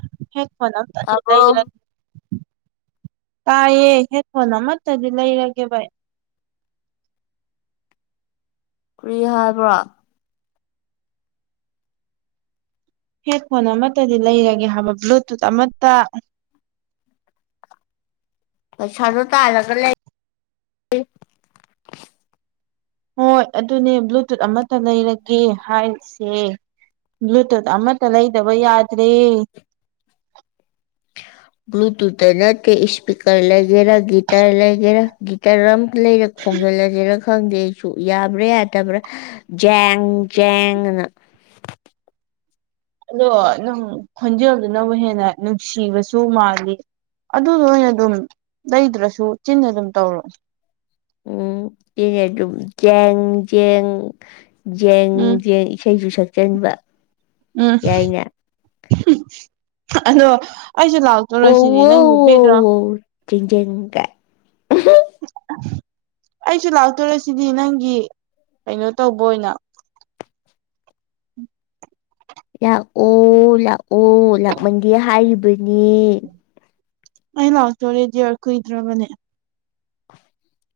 [unintelligible] ꯇꯥꯕ꯭ꯔꯣ ꯇꯥꯏꯌꯦ ꯍꯦꯠ ꯐꯣꯟ ꯑꯃꯠꯇꯗꯤ ꯂꯩꯔꯒꯦ ꯕ ꯫ ꯀ꯭ꯔꯤ ꯍꯥꯏꯕ꯭ꯔꯣ? ꯍꯦꯠ ꯐꯣꯟ ꯑꯃꯠꯇꯗꯤ ꯂꯩꯔꯒꯦ ꯍꯥꯏꯕ ꯕ꯭ꯂꯨꯇꯨꯠ ꯑꯃꯠꯇ ꯄꯩꯁꯗꯣ ꯇꯜꯂꯒꯥ ꯂꯩ ꯍꯣꯏ ꯑꯗꯨꯅꯦ ꯕ꯭ꯂꯨꯇꯨꯠ ꯑꯃꯠꯇ ꯂꯩꯔꯒꯦ ꯍꯥꯏꯔꯤꯁꯦ꯫ ꯕ꯭ꯂꯨꯇꯨꯠ ꯑꯃꯠꯇ ꯂꯩꯗꯕ ꯌꯥꯗ꯭ꯔꯦ꯫ ꯕ꯭ꯂꯨꯇꯨꯠꯇ ꯅꯠꯇ ꯏꯁꯄꯤꯀꯔ ꯂꯒꯦꯔꯥ ꯒꯤꯇꯔ ꯂꯩꯒꯦꯔꯥ ꯒꯤꯇꯥꯔ ꯑꯝ ꯂꯩꯔ ꯈꯣꯡꯖꯜꯂꯖꯤꯔ ꯈꯪꯗꯦ ꯑꯩꯁꯨ ꯌꯥꯕ꯭ꯔꯥ ꯌꯥꯗꯕ꯭ꯔꯥ ꯖꯦꯡ - ꯖꯦꯡ ꯑꯅ꯫ ꯑꯗꯣ ꯅꯪ ꯈꯣꯟꯖꯦꯜꯗꯨꯅꯕꯨ ꯍꯦꯟꯅ ꯅꯨꯡꯁꯤꯕꯁꯨ ꯃꯥꯜꯂꯤ ꯑꯗꯨꯗꯣ ꯑꯣꯏꯅ ꯑꯗꯨꯝ ꯂꯩꯗ꯭ꯔꯁꯨ ꯆꯤꯟꯅ ꯑꯗꯨꯝ ꯇꯧꯔꯣ꯫ ꯎꯝ ꯗꯨꯝ ꯖꯦꯡ ꯖꯦꯡ ꯖꯦꯡ ꯎꯝ - ꯖꯦꯡ ꯏꯁꯩꯖꯨ ꯁꯛꯆꯟꯕ ꯎꯝ ꯌꯥꯏꯅ ꯑꯗꯣ ꯑꯩꯁꯨ ꯂꯥꯛ ꯑꯣ ꯇꯣꯔꯁꯤꯅꯤ ꯋꯣ ꯅꯪꯒꯤ ꯋꯣ ꯕꯦꯛꯔꯥ ꯋꯣ ꯖꯦꯡ - ꯖꯦꯡ ꯀꯥ ꯑꯩꯁꯨ ꯂꯥꯛ ꯇꯣꯔꯁꯤꯗꯤ ꯅꯪꯒꯤ ꯀꯩꯅꯣ ꯇꯧꯕ ꯑꯣꯏꯅ ꯂꯥꯛꯑꯣ ꯂꯥꯛꯑꯣ ꯂꯥꯛꯃꯟꯗꯦ ꯍꯥꯏꯔꯤꯕꯅꯤ꯫ ꯑꯩ ꯂꯥꯛ ꯇꯣꯔꯦꯗꯤꯌꯔ ꯀꯨꯏꯗ꯭ꯔꯕꯅꯦ꯫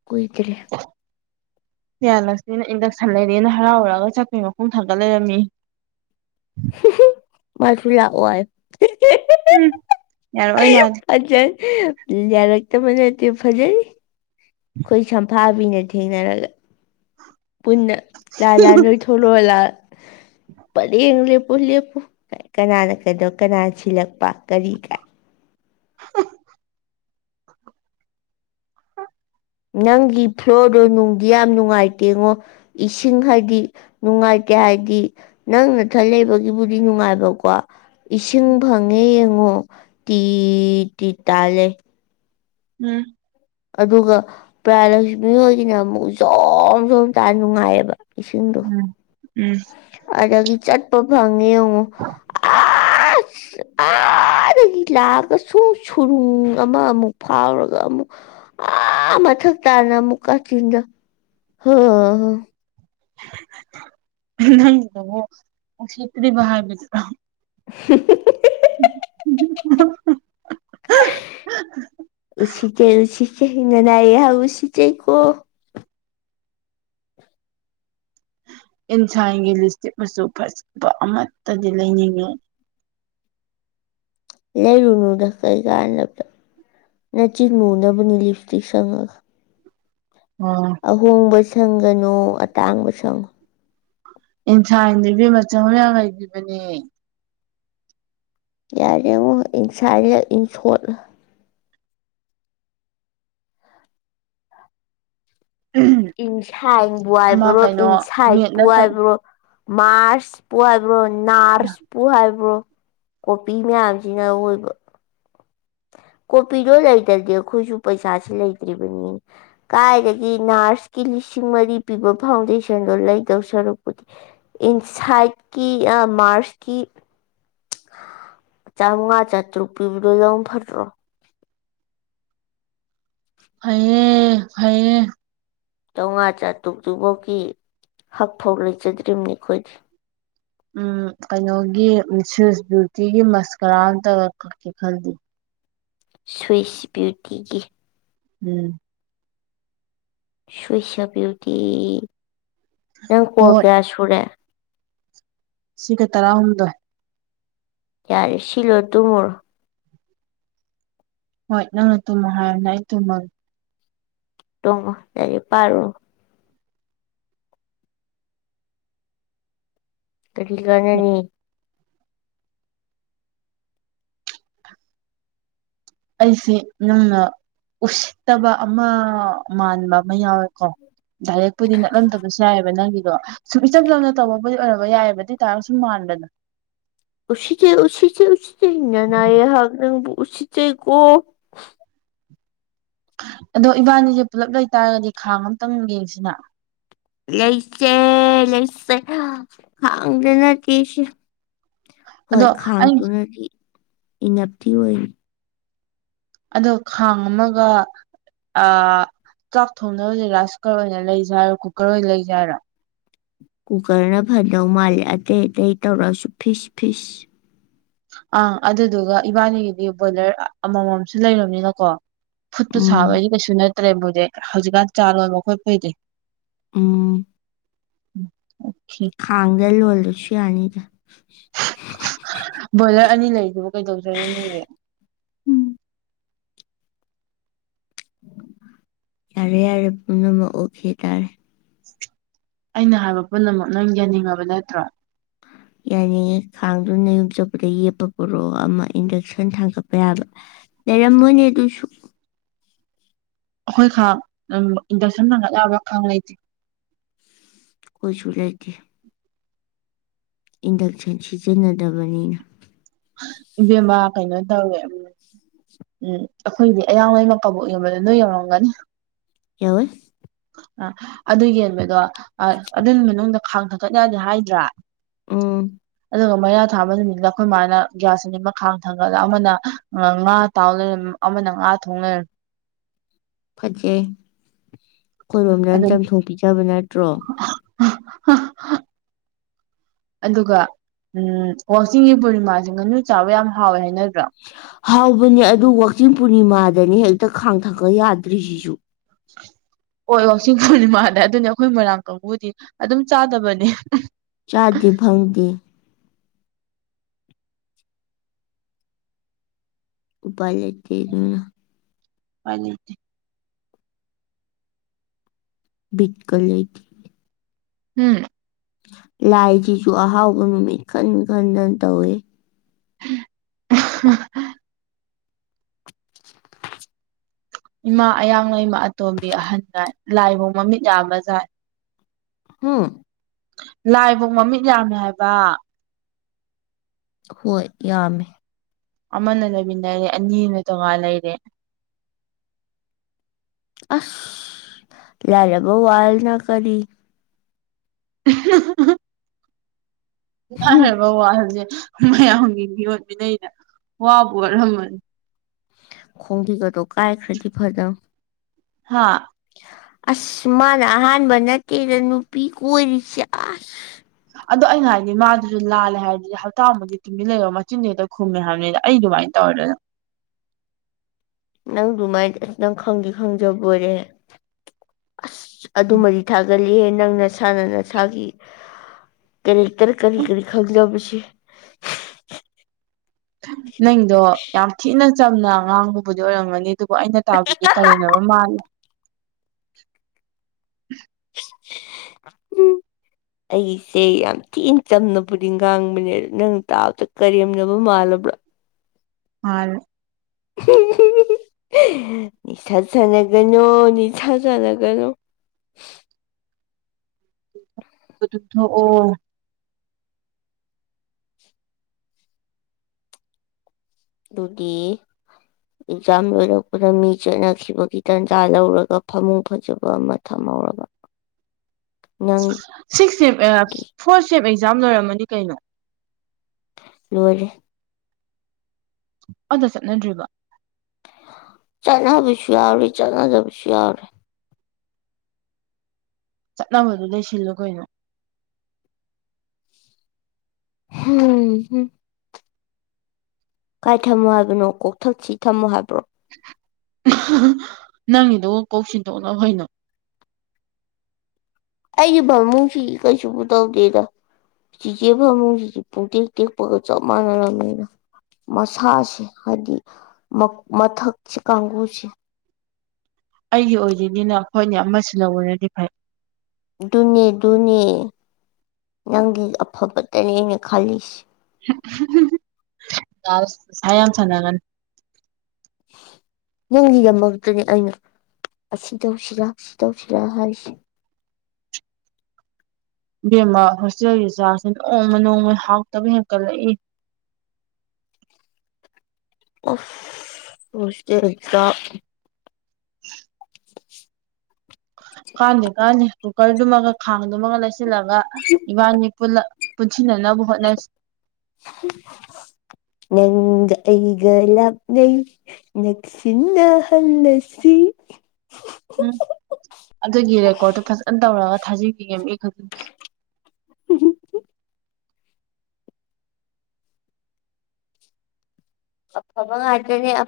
ꯀꯨꯏꯗ꯭ꯔꯦ ꯄꯤꯌꯥꯂꯛꯁꯃꯤꯅ ꯏꯟꯗꯛꯁꯟ ꯂꯩꯔꯦꯅ ꯍꯔꯥꯎꯔꯨꯑꯒ ꯆꯠꯄꯒꯤ ꯃꯈꯣꯡ ꯊꯥꯡꯀꯠ ꯂꯩꯔꯝꯃꯦ꯫ ꯃꯁꯨ ꯂꯥꯛꯑꯣꯏ ꯎꯝ ꯌꯥꯔꯛꯑꯣꯏ ꯃꯥꯗꯤ [unintelligible] ꯌꯥꯔꯛꯇꯕ ꯅꯠꯇꯦ ꯐꯖꯔꯤ ꯈꯣꯏ ꯁꯝꯐꯥꯕꯤꯅ ꯊꯦꯡꯅꯔꯒ ꯄꯨꯟꯅ ꯂꯥꯜꯂꯥ ꯅꯣꯏꯊꯂꯛꯑꯣꯂꯥ ꯄꯔꯦꯡ ꯂꯦꯞꯄꯨ ꯂꯦꯞꯄꯨ ꯀꯅꯥꯅ ꯀꯩꯗꯣ ꯀꯅꯥ ꯁꯤꯜꯂꯛꯄ ꯀꯔꯤ ꯀꯥꯏ ꯅꯪꯒꯤ ꯐ꯭ꯂꯣꯔꯗꯣ ꯅꯨꯡꯗꯤ ꯌꯥꯝ ꯅꯨꯡꯉꯥꯏꯇꯦꯉꯣ ꯏꯁꯤꯡ ꯍꯥꯏꯗꯤ ꯅꯨꯡꯉꯥꯏꯇꯦ ꯍꯥꯏꯗꯤ꯫ ꯅꯪ ꯅꯊꯟ ꯂꯩꯕꯒꯤꯕꯨꯗꯤ ꯅꯨꯡꯉꯥꯏꯕꯀꯣ꯫ ꯏꯁꯤꯡ ꯐꯪꯉꯦ ꯌꯦꯡꯉꯣ ꯇꯤ ꯇꯤ ꯇꯥꯜꯂꯦ꯫ ꯎꯝ꯫ ꯑꯗꯨꯒ ꯄ꯭ꯔꯤꯌꯥꯂꯛꯁꯃꯤ ꯍꯣꯏꯒꯤꯅ ꯑꯃꯨꯛ ꯖꯣꯝ ꯖꯣꯝ ꯇꯥ ꯅꯨꯡꯉꯥꯏꯌꯦꯕ ꯏꯁꯤꯡꯗꯣ ꯎꯝ ꯎꯝ ꯑꯗꯒꯤ ꯆꯠꯄ ꯐꯪꯉꯦ ꯌꯦꯡꯉꯣ ꯑꯥ [inaudible] ꯑꯩꯗꯒꯤ ꯂꯥꯛꯑꯒ ꯁꯨ ꯁꯨꯔꯨꯡ ꯑꯃ ꯑꯃꯨꯛ ꯐꯥꯎꯔꯒ ꯑꯃꯨꯛ ꯑꯥ ꯃꯊꯛ ꯇꯥꯅ ꯃꯨꯛ ꯀꯥꯆꯤꯟꯗ ꯍ ꯅꯪꯒꯤꯗꯨꯕꯨ ꯎꯁꯤꯠꯇ꯭ꯔꯤꯕ ꯍꯥꯏꯕꯗꯨꯔꯣ? [unintelligible] [unintelligible] ꯎꯁꯤꯠꯇꯦ ꯎꯁꯤꯠ ꯅꯅꯥꯏ ꯌꯥꯝ ꯎꯁꯤꯠꯆꯩ ꯀꯣ ꯏꯟꯁꯥꯏꯟꯒꯤ ꯂꯤꯁꯇꯤꯛꯄꯁꯨ ꯐꯖꯕ ꯑꯃꯠꯇꯗꯤ ꯂꯩꯅꯤꯡꯉꯤ꯫ ꯂꯩꯔꯨꯅꯨꯗ ꯀꯩ ꯀꯥꯟꯗꯕꯗ ꯅꯆꯤꯟ ꯂꯤꯞꯁꯇꯤꯛ ꯁꯪꯉꯒ꯫ ꯑꯣ ꯑꯍꯣꯡꯕ ꯁꯪꯒꯅꯨ ꯑꯇꯥꯡꯕ ꯁꯪꯉꯨ ꯏꯟꯁꯥꯡꯗꯣ ꯏꯕꯦꯝꯃ [unintelligible] ꯌꯥꯝ ꯂꯩꯕꯤꯕꯅꯦ ꯌꯥꯔꯦꯉꯣ ꯏꯟ ꯁꯥꯔꯦ ꯏꯟ ꯁꯣꯠꯂ ꯏꯟꯁꯥꯡꯕꯨ ꯑꯃ ꯍꯥꯏꯕ꯭ꯔꯣ ꯀꯩꯅꯣ ꯃꯦꯠ ꯏꯟꯁꯥꯏꯠꯄꯨ ꯅꯠꯇꯕ ꯏꯕ꯭ꯔꯣ ꯃꯥꯔꯁ꯫ ꯄꯨꯨ ꯍꯥꯏꯕ꯭ꯔꯣ ꯅꯥꯔꯁꯄꯨ ꯍꯥꯏꯕ꯭ꯔꯣ ꯀꯣꯄꯤ ꯃꯌꯥꯝꯁꯤꯅ ꯑꯋꯣꯏꯕ ꯀꯣꯄꯤꯗꯣ ꯂꯩꯇꯗꯤ ꯑꯩꯈꯣꯏꯁꯨ ꯄꯩꯁꯥꯁꯤ ꯂꯩꯇ꯭ꯔꯤꯕꯅꯤ꯫ ꯀꯥꯏꯗꯒꯤ ꯅꯥꯔꯁꯀꯤ ꯂꯤꯁꯤꯡ ꯃꯔꯤ ꯄꯤꯕ ꯐꯥꯎꯟꯗꯦꯁꯟꯗꯣ ꯂꯩꯗꯧ ꯁꯔꯨꯛꯄꯨꯗꯤ꯫ ꯏꯟꯁꯥꯏꯠꯀꯤ ꯑꯥ ꯃꯥꯔꯁꯀꯤ꯫ ꯆꯥꯃꯉꯥ ꯆꯥꯇ꯭ꯔꯨꯛ ꯄꯤꯕꯗꯣ ꯂꯧꯕꯅ ꯐꯠꯇ꯭ꯔꯣ꯫ ꯐꯩꯌꯦ ꯐꯩꯌꯦ ꯆꯥꯝꯃꯉꯥ ꯆꯥꯇ꯭ꯔꯨꯛꯇꯨꯐꯥꯎꯒꯤ ꯍꯛ ꯐꯥꯎ ꯂꯩꯖꯗ꯭ꯔꯤꯕꯅꯤ ꯑꯩꯈꯣꯏꯗꯤ ꯎꯝ ꯀꯩꯅꯣꯒꯤ ꯁꯤꯁ ꯌꯨꯇꯤꯒꯤ ꯃꯁꯀꯔꯥ ꯑꯃꯇ ꯀꯛꯀꯦ ꯈꯜꯂꯤꯌꯦ ꯁ꯭ꯋꯤꯁ ꯕꯤꯌꯨꯇꯤꯒꯤ ꯎꯝ ꯁ꯭ꯨꯏꯁꯕꯤꯌꯨꯇꯤ ꯅꯪ ꯀꯣꯜ ꯍꯣꯏ ꯀꯌꯥ ꯁꯨꯔꯦ ꯁꯤꯒ ꯇꯔꯥꯍꯨꯝꯗꯣꯏ ꯌꯥꯔꯦ ꯁꯤꯜꯂꯣꯏꯔ ꯇꯨꯝꯃꯨꯔꯣ ꯍꯣꯏ ꯅꯪꯅ ꯇꯨꯝꯃ ꯍꯥꯏꯔꯝꯃꯤꯅ ꯑꯩ ꯇꯨꯝꯃꯒꯦ ꯫ ꯇꯨꯝꯃꯣ ꯂꯥꯏꯔꯤꯛ ꯄꯥꯔꯨꯅꯣ꯫ ꯀꯔꯤ ꯀꯅꯥꯅꯤ ꯑꯩꯁꯤ ꯅꯪꯅ ꯎꯁꯤꯠꯇꯕ ꯑꯃ ꯃꯥꯟꯕ ꯑꯃ ꯌꯥꯎꯋꯦꯀꯣ ꯗꯥꯏꯔꯦꯛꯄꯨꯗꯤ ꯅꯠꯂꯝꯗꯕꯁꯨ ꯌꯥꯏꯌꯦꯕ ꯅꯪꯒꯤ ꯑꯗꯣ ꯁꯨꯝ ꯏꯆꯝ ꯆꯝꯅ ꯇꯧꯕꯕꯨꯗꯤ ꯑꯣꯏꯔꯝꯕ ꯌꯥꯏꯕ ꯑꯗꯣ ꯑꯣꯏꯇꯥꯥꯔꯒꯁꯨ ꯁꯨꯝ ꯃꯥꯟꯕꯗꯅ ꯎꯁꯤꯠꯆꯩ ꯎꯁꯤꯠꯆꯩ ꯎꯁꯤꯆꯩ ꯅꯅꯥꯏ ꯑꯩꯍꯥꯛ ꯅꯪꯕꯨ ꯎꯁꯤꯠꯆꯩꯀꯣ ꯑꯗꯣ ꯏꯕꯥꯅꯤꯁꯦ ꯄꯨꯜꯂꯞ ꯂꯩꯇꯥꯔꯒꯗꯤ ꯈꯥꯡ ꯑꯇꯪ ꯌꯦꯡꯁꯤꯅ ꯂꯩꯁꯦ ꯂꯩꯁꯦ ꯈꯥꯡꯗ ꯅꯠꯇꯦꯁꯦ ꯍꯣꯏ ꯑꯗꯣ ꯑꯩ ꯈꯥꯡꯗꯨꯨꯅꯗꯤ ꯏꯅꯞꯇꯤ ꯑꯣꯏꯔꯤ ꯑꯗꯣ ꯈꯥꯡ ꯑꯃꯒ ꯑꯥ ꯆꯥꯛ ꯊꯣꯡꯅꯕꯁꯦ ꯔꯥꯏꯁ ꯀꯨꯀꯔ ꯑꯣꯏꯅ ꯂꯩꯖꯦ ꯍꯥꯏꯔꯣ ꯀꯨꯀꯔ ꯑꯣꯏꯅ ꯂꯩꯖꯦ ꯍꯥꯏꯔꯣ꯫ ꯀꯨꯀꯔꯅ ꯐꯗꯧ ꯃꯥꯜꯂꯦ ꯑꯇꯩ ꯑꯇꯩ ꯇꯧꯔꯁꯨ ꯐꯤꯁ ꯐꯤꯁ ꯑꯥ ꯑꯗꯨꯗꯨꯒ ꯏꯕꯥꯅꯤꯒꯤꯗꯤ ꯕꯣꯏꯂꯔ ꯑꯃꯃꯝꯁꯨ ꯂꯩꯔꯕꯅꯤꯅꯀꯣ ꯐꯨꯠꯄ ꯎꯝ ꯁꯥꯕꯒꯤꯗꯤ ꯀꯩꯁꯨ ꯅꯠꯇ꯭ꯔꯦꯕ ꯍꯧꯍꯤꯛ ꯍꯧꯖꯤꯛꯀꯥꯟ ꯆꯥ ꯂꯣꯟꯕ ꯈꯣꯠꯄꯩꯗꯤ꯫ ꯎꯝ꯫ ꯎꯝ ꯑꯣꯈꯦ꫰꫰ ꯈꯥꯡꯗ ꯂꯣꯜꯂꯁꯨ ꯌꯥꯅꯤꯗ꯫ ꯕꯒꯔ ꯑꯅꯤ ꯂꯩꯗꯨꯕ ꯀꯩꯗꯧꯖꯔꯨꯅꯤꯒꯦ꯫ ꯎꯝ ꯌꯥꯔꯦ ꯌꯥꯔꯦ ꯄꯨꯝꯅꯃꯛ ꯑꯣꯈꯦ ꯇꯥꯔꯦ꯫ ꯑꯩꯅ ꯍꯥꯏꯕ ꯄꯨꯝꯅꯃꯛ ꯅꯪ ꯌꯥꯡꯅꯤꯡꯉꯕ ꯅꯠꯇ꯭ꯔꯣ꯫ [inaudible] ꯌꯥꯅꯤꯡꯑꯦ ꯈꯥꯡꯗꯨꯅ ꯅꯌꯨꯝ ꯆꯄꯗ ꯌꯦꯞꯄ ꯄꯔꯛꯑꯣ ꯑꯃ ꯏꯟꯗꯛꯁꯟ ꯊꯥꯡꯒꯠꯄ ꯌꯥꯕ ꯇꯔꯝꯃꯣꯏꯅꯦ ꯗꯨꯁꯨ ꯑꯩꯈꯣꯏ ꯈꯥꯡ ꯏꯟꯗꯛꯁꯟ ꯊꯥꯡꯒꯠ ꯌꯥꯕ ꯈꯥꯡ ꯂꯩꯇꯦ ꯈꯣꯏꯁꯨ ꯂꯩꯇꯦ ꯏꯟꯗꯛꯁꯟ ꯁꯤꯖꯤꯟꯅꯗꯕꯅꯤꯅ ꯏꯕꯦꯝꯃ ꯀꯩꯅꯣ ꯇꯧꯋꯦ ꯎꯝ ꯑꯩꯈꯣꯏꯒꯤ ꯑꯌꯥꯡꯂꯩꯃ ꯀꯕꯣꯛ ꯌꯣꯟꯕꯗꯣ ꯅꯣꯏ ꯌꯧꯔꯝꯒꯅꯤ ꯌꯥꯔꯣꯏ ꯑ ꯑꯗꯨ ꯌꯦꯟꯕꯗꯣ ꯑꯗꯨꯏ ꯃꯅꯨꯡꯗ ꯈꯥꯡ ꯊ ꯀꯠꯅꯗꯤ ꯍꯥꯏꯗ꯭ꯔꯥ꯫ ꯎꯝ꯫ ꯑꯗꯨꯒ ꯃꯩꯌꯥꯥ ꯊꯥꯕ ꯅꯨꯃꯤꯠꯇ ꯑꯩꯈꯣꯏ ꯃꯥꯅ꯫ ꯒ꯭ꯌꯥꯁ ꯑꯅꯤꯃꯛ ꯈꯥꯡ ꯊꯥꯡꯒꯠꯂ ꯑꯃꯅ ꯉꯥ ꯇꯥꯎꯂꯩꯔꯝꯃꯤ ꯑꯃꯅ ꯉꯥ ꯊꯣꯡꯂꯩꯔꯝꯃꯤ꯫ ꯐꯖꯩ ꯈꯣꯏꯔꯣꯝꯗꯅ ꯑꯗꯨꯝ ꯆꯝꯊꯣꯡ ꯄꯤꯖꯕ ꯅꯠꯇ꯭ꯔꯣ꯫ [unintelligible] ꯑꯗꯨꯒ ꯎꯝ ꯋꯥꯆꯤꯡꯒꯤ ꯄꯨꯔꯅꯤꯃꯥꯥꯁꯤ ꯉꯥꯅꯨ ꯆꯥꯕ ꯌꯥꯝ ꯍꯥꯎꯋꯦ ꯍꯥꯏꯅꯗ꯭ꯔꯣ꯫ ꯍꯥꯎꯕꯅꯦ ꯑꯗꯨ ꯋꯥꯛꯆꯤꯡ ꯄꯨꯔꯅꯤꯃꯥꯗꯅꯤ ꯍꯦꯛꯇ ꯈꯥꯡ ꯊꯥꯡꯒꯠ ꯌꯥꯗ꯭ꯔꯤꯁꯤꯁꯨ꯫ [inaudible] ꯍꯣꯏ ꯋꯥꯆꯤꯡ ꯄꯨꯔꯅꯤꯃꯥꯗ ꯑꯗꯨꯅꯤ ꯑꯩꯈꯣꯏ ꯃꯣꯏꯔꯥꯡ ꯀꯥꯡꯕꯨꯗꯤ ꯑꯗꯨꯝ ꯆꯥꯗꯕꯅꯤ꯫ ꯆꯥꯗꯦ ꯐꯪꯗꯦ꯫ ꯎꯄꯥꯏ ꯂꯩꯇꯦ ꯑꯗꯨꯅ꯫ ꯎꯄꯥꯏ ꯂꯩꯇꯦ꯫ ꯕꯤꯛꯀꯂꯤ꯫ ꯎꯝ꯫ ꯂꯥꯏꯒꯤꯁꯨ ꯑꯍꯥꯎꯕ ꯅꯨꯃꯤꯠ ꯈꯟ ꯈꯟꯗ ꯇꯧꯋꯦ꯫ [inaudible] ꯏꯃꯥ ꯑꯌꯥꯡ ꯂꯩꯃ ꯑꯇꯣꯝꯕꯤ ꯑꯍꯟ ꯂꯥꯏ ꯂꯥꯏꯐꯧ ꯃꯃꯤꯠ ꯌꯥꯝꯕ ꯖꯠꯅꯤ꯫ ꯍꯨꯝ꯫ ꯂꯥꯏꯕꯥꯎ ꯃꯃꯤꯠ ꯌꯥꯝꯃꯦ ꯍꯥꯏꯕ꯫ ꯍꯣꯏ ꯌꯥꯝꯃꯦ꯫ ꯑꯃꯅ ꯂꯩꯃꯤꯟꯅꯔꯦ ꯑꯅꯤ ꯑꯃꯅ ꯇꯣꯉꯥꯟꯅ ꯂꯩꯔꯦ꯫ ꯑꯁ ꯂꯥꯏꯔꯕ ꯋꯥꯜꯅ ꯀꯔꯤ꯫ [inaudible] ꯂꯥꯏꯔꯕ ꯋꯥꯜꯗꯤ ꯃꯌꯥꯝꯒꯤ ꯃꯤꯌꯣꯠ ꯃꯤꯅꯩꯗ ꯋꯥꯕꯨ ꯋꯥꯔꯝꯃꯅꯤ꯫ ꯈꯣꯡꯕꯤꯒꯗꯣ ꯀꯥꯏꯈ꯭ꯔꯗꯤ ꯐꯥꯗꯧꯅꯤ꯫ ꯍꯥ꯫ ꯑꯁ ꯃꯥꯅ ꯑꯍꯥꯟꯕ ꯅꯠꯇꯦꯗ ꯅꯨꯄꯤ ꯀꯣꯏꯔꯤꯁꯦ ꯑꯁ꯫ ꯑꯗꯣ ꯑꯩꯅ ꯍꯥꯏꯗꯤ ꯃꯥꯗꯨꯁꯨ ꯂꯥꯂꯦ ꯍꯥꯏꯔꯗꯤ ꯍꯞꯇꯥꯃꯨꯀꯇꯤ ꯇꯨꯝꯃꯤꯟ ꯂꯩꯔꯣ ꯃꯆꯤꯟꯁꯦ ꯍꯦꯛꯇ ꯍꯦꯛꯇ ꯈꯨꯝꯃꯦ ꯍꯥꯏꯕꯅꯤꯗ ꯑꯩ ꯑꯗꯨꯃꯥꯏꯅ [unintelligible] ꯅꯪ ꯑꯗꯨꯃꯥꯏꯅ ꯑꯁ ꯅꯪ ꯈꯪꯗꯤ ꯈꯪꯖꯕꯣꯏꯔꯦꯍꯦ꯫ ꯑꯁ ꯑꯗꯨꯃꯗꯤ ꯊꯥꯒꯠꯂꯤꯍꯦ ꯅꯪ ꯅꯁꯥꯅ ꯅꯁꯥꯒꯤ꯫ ꯀꯔꯤꯀꯥꯔ ꯀꯔꯤ ꯀꯔꯤ ꯈꯪꯖꯕꯁꯤ꯫ ꯅꯪꯗꯣ ꯌꯥꯝ ꯊꯤꯅ ꯆꯝꯅ ꯉꯥꯡꯕꯕꯨꯗꯤ ꯑꯣꯏꯔꯝꯒꯅꯤ ꯑꯗꯨꯕꯨ ꯑꯩꯅ ꯇꯥꯕꯗꯗꯤ ꯀꯔꯦꯝꯅꯕ ꯃꯥꯜꯂꯦ ꯑꯩꯁꯦ ꯌꯥꯝ ꯊꯤꯅ ꯆꯝꯅꯕꯨꯗꯤ ꯉꯥꯡꯕꯅꯦ ꯑꯗꯨ ꯅꯪ ꯇꯥꯕꯗ ꯀꯔꯦꯝꯅꯕ ꯃꯥꯜꯂꯕ꯭ꯔꯥ ꯃꯥꯜꯂꯦ ꯅꯤꯁꯥ ꯁꯥꯟꯅꯒꯅꯣ ꯅꯤꯁꯥ ꯁꯥꯟꯅꯒꯅꯣ ꯑꯗꯨ ꯊꯛꯑꯣ ꯑꯗꯨꯗꯤ ꯑꯦꯛꯖꯥꯝ ꯂꯣꯏꯔꯛꯄꯗ ꯃꯤ ꯆꯠꯅꯈꯤꯕꯒꯤ ꯇꯥꯟꯖꯥ ꯂꯧꯔꯒ ꯐꯃꯨꯡ ꯐꯖꯕ ꯑꯃ ꯊꯝꯍꯧꯔꯕ ꯅꯪꯒꯤ ꯁꯤꯛꯁ ꯁꯦꯝ ꯑꯥ ꯐꯣꯔ ꯁꯦꯝ ꯑꯦꯛꯖꯥꯝ ꯂꯣꯏꯔꯝꯃꯅꯤ ꯀꯩꯅꯣ꯫ ꯂꯣꯏꯔꯦ꯫ ꯑꯝꯇ ꯆꯠꯅꯗꯔꯤꯕꯣ꯫ ꯆꯠꯅꯕꯁꯨ ꯌꯥꯎꯔꯦ ꯆꯠꯅꯗꯕꯁꯨ ꯌꯥꯎꯔꯦ꯫ ꯆꯠꯅꯕꯗꯨ ꯂꯩꯁꯤꯜꯂꯣ ꯀꯩꯅꯣ꯫ ꯍꯨꯝꯍꯨꯝ꯫ ꯀꯥꯏ ꯊꯝꯃꯣ ꯍꯥꯏꯕꯅꯣ ꯀꯣꯛꯊꯛꯁꯤ ꯊꯝꯃꯣ ꯍꯥꯏꯕ꯭ꯔꯣ꫰꫰ ꯅꯪꯒꯤꯗꯣ ꯀꯣꯛ ꯁꯤꯟꯗꯣꯛꯅꯧ ꯀꯩꯅꯣ꯫ ꯑꯩꯒꯤ ꯐꯥꯄꯨꯡꯁꯤꯗꯤ ꯀꯩꯁꯨꯕꯨ ꯇꯧꯗꯦꯗ ꯆꯤꯆꯦ ꯐꯥꯄꯨꯡꯁꯤꯗꯤ ꯄꯨꯡꯇꯦꯛ ꯇꯦꯛꯄꯒ ꯆꯞ ꯃꯥꯟꯅꯔꯕꯅꯤꯗ ꯃꯁꯥꯁꯦ ꯍꯥꯏꯗꯤ ꯃꯊꯛ ꯃꯊꯛꯁꯦ ꯀꯥꯡꯕꯨꯁꯦ ꯑꯩꯒꯤ ꯑꯣꯏꯗꯣꯏꯅꯤꯅ ꯍꯣꯏꯅꯦ ꯑꯃ ꯁꯤꯜꯍꯧꯕꯅꯗꯤ ꯐꯩ ꯑꯗꯨꯅꯦ ꯑꯗꯨꯅꯦ ꯅꯪꯒꯤ ꯑꯐꯕꯇꯅꯦ ꯑꯩꯅ ꯈꯜꯂꯤꯁꯦ [unintelligible] ꯅꯤꯁꯥ ꯌꯥꯝ ꯁꯥꯟꯅꯒꯅꯨ ꯅꯪꯒꯤ ꯗꯃꯛꯇꯅꯦ ꯑꯩꯅ ꯑꯁꯤ ꯇꯧꯁꯤꯔꯥ ꯁꯤ ꯇꯧꯁꯤꯔꯥ ꯍꯥꯏꯁꯦ ꯏꯕꯦꯝꯃ ꯍꯣꯁꯇꯦꯜꯒꯤ ꯆꯥꯛꯁꯦ ꯅꯣꯡꯃ ꯅꯣꯡꯃꯒꯤ ꯍꯥꯎꯇꯕ ꯍꯦꯟꯀꯠꯂꯛꯏ ꯑꯁ ꯍꯣꯁꯇꯦꯜꯒꯤ ꯆꯥꯛ [inaudible] ꯀꯥꯟꯗꯦ ꯀꯥꯟꯗꯦ ꯀꯨꯀꯔꯗꯨꯃꯒ ꯈꯥꯡꯗꯨꯃꯒ ꯂꯩꯁꯤꯜꯂꯒ ꯏꯕꯥꯟꯅꯤ ꯄꯨꯜꯂ ꯄꯨꯟꯁꯤꯟꯅꯅꯕ ꯍꯣꯠꯅꯁꯤ [inaudible] ꯅꯪꯒ ꯑꯩꯒ ꯂꯥꯞꯅꯩ ꯅꯛꯁꯤꯟꯅꯍꯟꯂꯁꯤ ꯎꯝ ꯑꯗꯨꯒꯤ ꯔꯦꯀꯣꯔꯠꯇꯨ ꯐꯖꯅ ꯇꯧꯔꯒ ꯊꯥꯖꯤꯟꯈꯤꯒꯦ ꯃꯤ ꯈꯨ [inaudible] ꯑꯐꯕꯥ ꯉꯥꯛꯇꯅꯦ ꯑꯐ